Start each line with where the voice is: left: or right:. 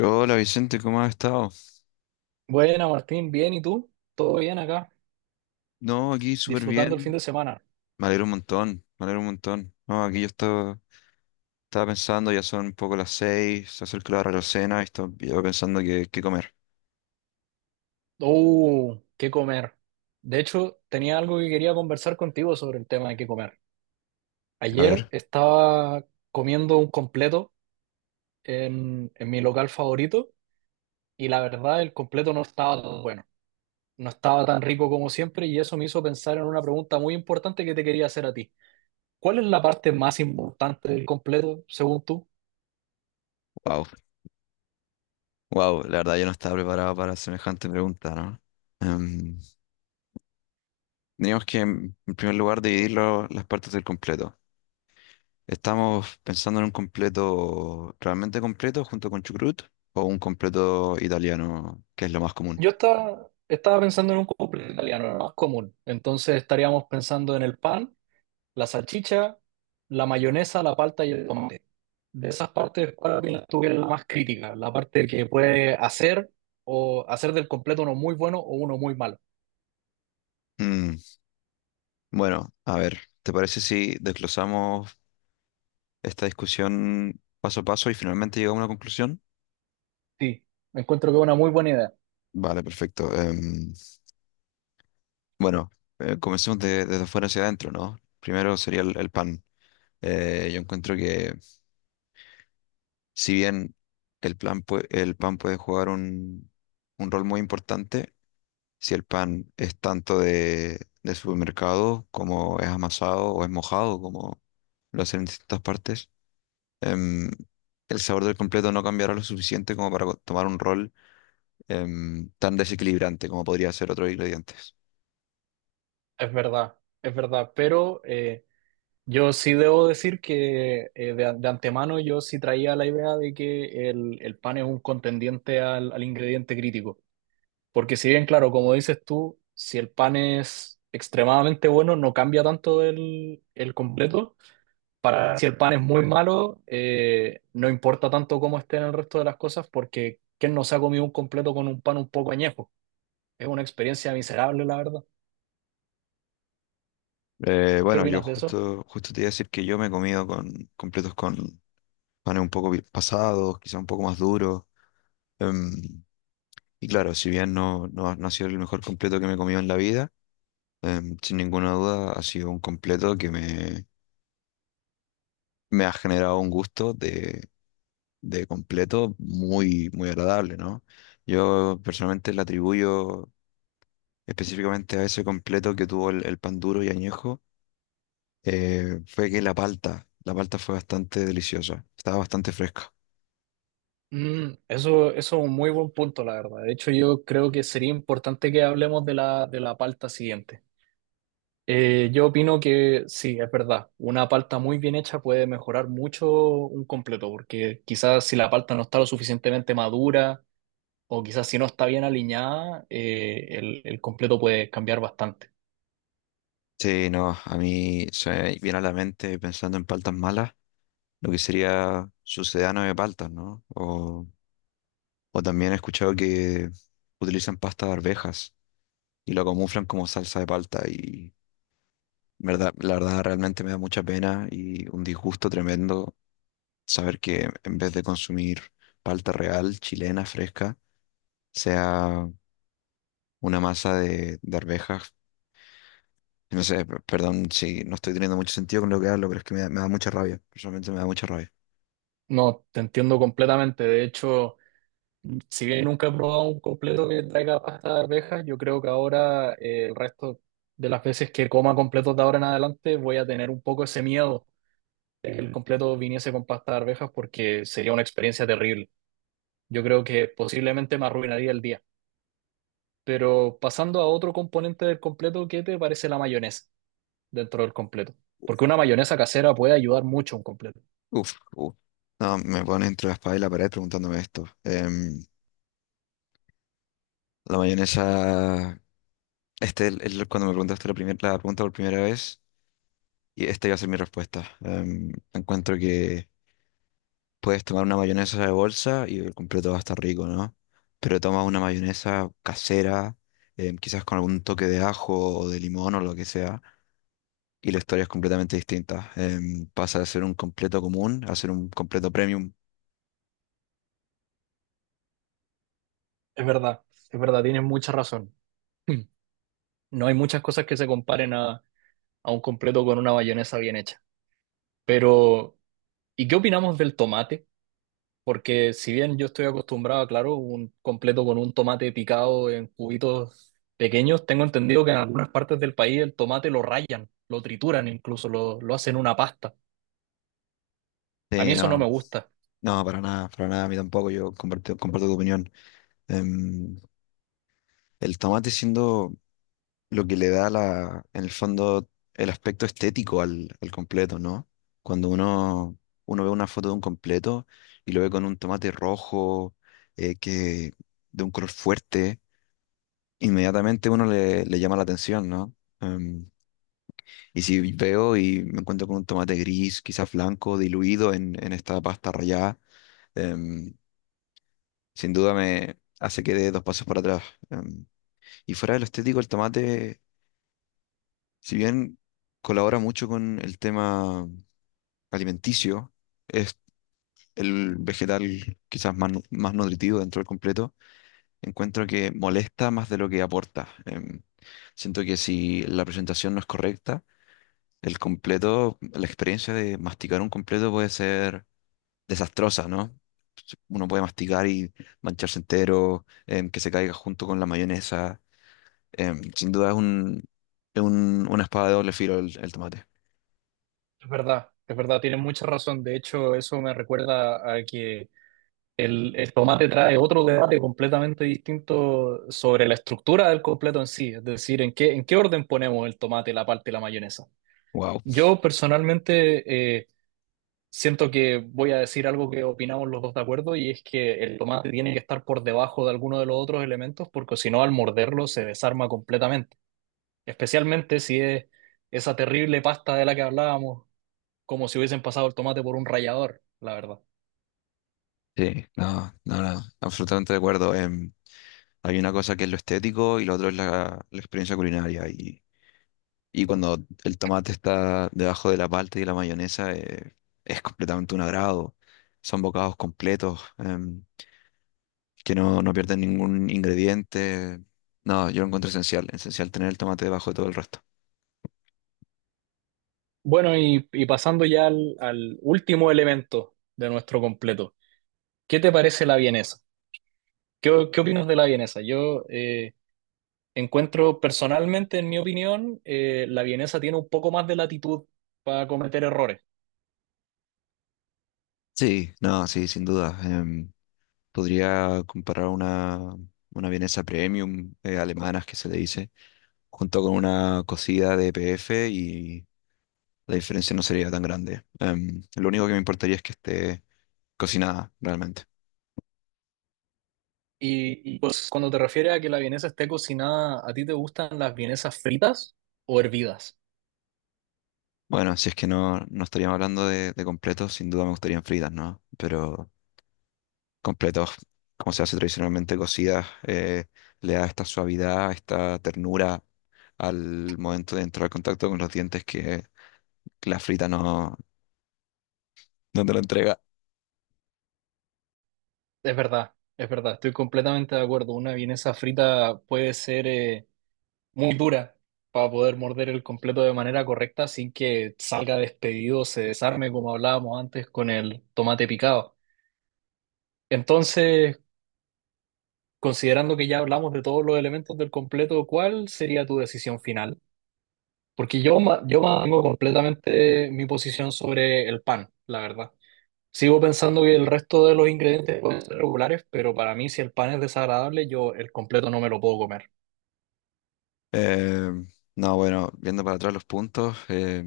left: Hola Vicente, ¿cómo has estado?
right: Buena, Martín, bien, ¿y tú? ¿Todo bien acá?
left: No, aquí súper
right: Disfrutando el fin
left: bien.
right: de semana.
left: Me alegro un montón, me alegro un montón. No, aquí yo estaba, estaba pensando, ya son un poco las 6, se acerca la hora de la cena y estaba yo pensando qué, qué comer.
right: ¡Oh! ¿Qué comer? De hecho, tenía algo que quería conversar contigo sobre el tema de qué comer.
left: A
right: Ayer
left: ver,
right: estaba comiendo un completo en mi local favorito y la verdad el completo no estaba tan bueno, no estaba tan rico como siempre y eso me hizo pensar en una pregunta muy importante que te quería hacer a ti. ¿Cuál es la parte más importante del completo, según tú?
left: wow, wow, la verdad yo no estaba preparado para semejante pregunta, ¿no? Em, teníamos que, en primer lugar, dividir las partes del completo. ¿Estamos pensando en un completo realmente completo junto con chucrut o un completo italiano, que es lo más común?
right: Yo estaba pensando en un cumple italiano, lo más común. Entonces estaríamos pensando en el pan, la salchicha, la mayonesa, la palta y el tomate. De esas partes, para mí, la tuve la más crítica, la parte que puede hacer o hacer del completo uno muy bueno o uno muy malo.
left: Mm. Bueno, a ver, ¿te parece si desglosamos esta discusión paso a paso y finalmente llegamos a una conclusión?
right: Sí, me encuentro que es una muy buena idea.
left: Vale, perfecto. Bueno, comencemos desde afuera hacia adentro, ¿no? Primero sería el pan. Yo encuentro que si bien el pan puede jugar un rol muy importante, si el pan es tanto de supermercado como es amasado o es mojado, como lo hacen en distintas partes, em, el sabor del completo no cambiará lo suficiente como para tomar un rol tan desequilibrante como podría ser otros ingredientes.
right: Es verdad, pero yo sí debo decir que de antemano yo sí traía la idea de que el pan es un contendiente al al ingrediente crítico. Porque si bien, claro, como dices tú, si el pan es extremadamente bueno, no cambia tanto el completo. Para, si el pan es muy malo, no importa tanto cómo estén el resto de las cosas, porque ¿quién no se ha comido un completo con un pan un poco añejo? Es una experiencia miserable, la verdad. ¿Qué
left: Bueno, yo
right: opinas de eso?
left: justo, justo te iba a decir que yo me he comido con completos con panes un poco pasados, quizá un poco más duros. em, y claro, si bien no ha sido el mejor completo que me he comido en la vida, sin ninguna duda ha sido un completo que me ha generado un gusto de completo muy, muy agradable, ¿no? Yo personalmente le atribuyo específicamente a ese completo que tuvo el pan duro y añejo, fue que la palta fue bastante deliciosa, estaba bastante fresca.
right: Mm, eso es un muy buen punto, la verdad. De hecho, yo creo que sería importante que hablemos de la palta siguiente. Yo opino que sí, es verdad. Una palta muy bien hecha puede mejorar mucho un completo, porque quizás si la palta no está lo suficientemente madura o quizás si no está bien alineada, el completo puede cambiar bastante.
left: Sí, no, a mí se me viene a la mente pensando en paltas malas, lo que sería sucedano de paltas, ¿no? O también he escuchado que utilizan pasta de arvejas y lo camuflan como salsa de palta y verdad, la verdad realmente me da mucha pena y un disgusto tremendo saber que en vez de consumir palta real, chilena, fresca, sea una masa de arvejas. No sé, perdón si no estoy teniendo mucho sentido con lo que hablo, pero es que me da mucha rabia. Personalmente me da mucha rabia.
right: No, te entiendo completamente. De hecho, si bien nunca he probado un completo que traiga pasta de arvejas, yo creo que ahora el resto de las veces que coma completos de ahora en adelante voy a tener un poco ese miedo de que el completo viniese con pasta de arvejas porque sería una experiencia terrible. Yo creo que posiblemente me arruinaría el día. Pero pasando a otro componente del completo, ¿qué te parece la mayonesa dentro del completo? Porque una mayonesa casera puede ayudar mucho a un completo.
left: Uf, uf. No, me pone entre la espada y la pared preguntándome esto. La mayonesa, este cuando me preguntaste la, la pregunta por primera vez, y esta iba a ser mi respuesta. Encuentro que puedes tomar una mayonesa de bolsa y el completo va a estar rico, ¿no? Pero toma una mayonesa casera, quizás con algún toque de ajo o de limón o lo que sea y la historia es completamente distinta. Pasa de ser un completo común a ser un completo premium.
right: Es verdad, es verdad, tienes mucha razón. No hay muchas cosas que se comparen a un completo con una mayonesa bien hecha. Pero, ¿y qué opinamos del tomate? Porque si bien yo estoy acostumbrado, claro, un completo con un tomate picado en cubitos pequeños, tengo entendido que en algunas partes del país el tomate lo rayan, lo trituran incluso, lo hacen una pasta. A mí
left: Sí,
right: eso no
left: no,
right: me gusta.
left: no, para nada, a mí tampoco, yo comparto, comparto tu opinión. Em, el tomate siendo lo que le da la, en el fondo el aspecto estético al completo, ¿no? Cuando uno, uno ve una foto de un completo y lo ve con un tomate rojo, que, de un color fuerte, inmediatamente uno le, le llama la atención, ¿no? Em, y si veo y me encuentro con un tomate gris, quizás blanco, diluido en esta pasta rallada, em, sin duda me hace que dé dos pasos para atrás. em. Y fuera de lo estético, el tomate, si bien colabora mucho con el tema alimenticio, es el vegetal quizás más, más nutritivo dentro del completo, encuentro que molesta más de lo que aporta. Siento que si la presentación no es correcta, el completo, la experiencia de masticar un completo puede ser desastrosa, ¿no? Uno puede masticar y mancharse entero, que se caiga junto con la mayonesa. Sin duda es un, una espada de doble filo el tomate.
right: Es verdad, tienes mucha razón. De hecho, eso me recuerda a que el tomate trae otro debate completamente distinto sobre la estructura del completo en sí. Es decir, en qué orden ponemos el tomate, la parte y la mayonesa.
left: Wow.
right: Yo personalmente... eh, siento que voy a decir algo que opinamos los dos de acuerdo y es que el tomate tiene que estar por debajo de alguno de los otros elementos porque si no al morderlo se desarma completamente, especialmente si es esa terrible pasta de la que hablábamos, como si hubiesen pasado el tomate por un rallador, la verdad.
left: Sí, no, no, no, absolutamente de acuerdo. Hay una cosa que es lo estético y lo otro es la, la experiencia culinaria. Y cuando el tomate está debajo de la palta y la mayonesa, es completamente un agrado. Son bocados completos. Que no, no pierden ningún ingrediente. No, yo lo encuentro esencial, esencial tener el tomate debajo de todo el resto.
right: Bueno, y pasando ya al, al último elemento de nuestro completo, ¿qué te parece la vienesa? ¿Qué opinas de la vienesa? Yo, encuentro personalmente, en mi opinión, la vienesa tiene un poco más de latitud para cometer errores.
left: Sí, no, sí, sin duda. Podría comparar una vienesa premium alemanas que se le dice, junto con una cocida de PF y la diferencia no sería tan grande. Lo único que me importaría es que esté cocinada realmente.
right: Pues cuando te refieres a que la vienesa esté cocinada, ¿a ti te gustan las vienesas fritas o hervidas?
left: Bueno, si es que no, no estaríamos hablando de completos, sin duda me gustarían fritas, ¿no? Pero completos, como se hace tradicionalmente cocidas, le da esta suavidad, esta ternura al momento de entrar en contacto con los dientes que la frita no, no te lo entrega.
right: Es verdad, estoy completamente de acuerdo. Una vienesa frita puede ser muy dura para poder morder el completo de manera correcta sin que salga despedido, se desarme, como hablábamos antes con el tomate picado. Entonces, considerando que ya hablamos de todos los elementos del completo, ¿cuál sería tu decisión final? Porque yo, yo mantengo completamente mi posición sobre el pan, la verdad. Sigo pensando que el resto de los ingredientes pueden ser regulares, pero para mí si el pan es desagradable, yo el completo no me lo puedo comer.
left: Eh, no, bueno, viendo para atrás los puntos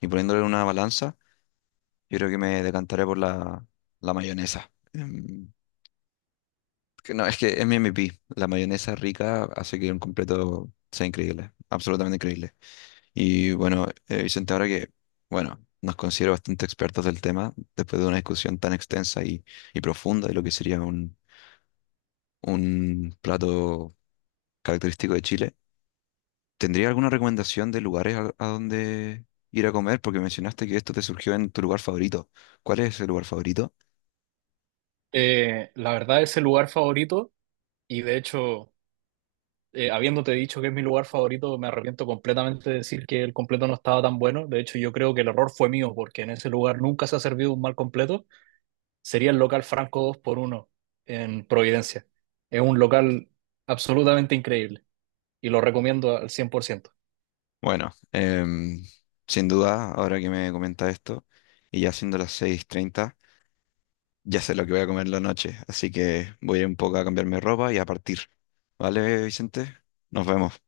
left: y poniéndole en una balanza, yo creo que me decantaré por la, la mayonesa. Que no, es que es mi MVP. La mayonesa rica hace que un completo sea increíble, absolutamente increíble. Y bueno, Vicente, ahora que, bueno, nos considero bastante expertos del tema, después de una discusión tan extensa y profunda de lo que sería un plato característico de Chile, ¿tendría alguna recomendación de lugares a donde ir a comer? Porque mencionaste que esto te surgió en tu lugar favorito. ¿Cuál es ese lugar favorito?
right: La verdad es el lugar favorito y de hecho, habiéndote dicho que es mi lugar favorito, me arrepiento completamente de decir que el completo no estaba tan bueno. De hecho, yo creo que el error fue mío porque en ese lugar nunca se ha servido un mal completo. Sería el local Franco 2 por uno en Providencia. Es un local absolutamente increíble y lo recomiendo al 100%.
left: Bueno, sin duda, ahora que me comentas esto, y ya siendo las 6:30. Ya sé lo que voy a comer la noche, así que voy a ir un poco a cambiarme de ropa y a partir. ¿Vale, Vicente? Nos vemos.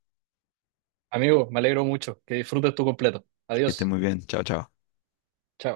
right: Amigo, me alegro mucho. Que disfrutes tu completo.
left: Que esté
right: Adiós.
left: muy bien. Chao, chao.
right: Chao.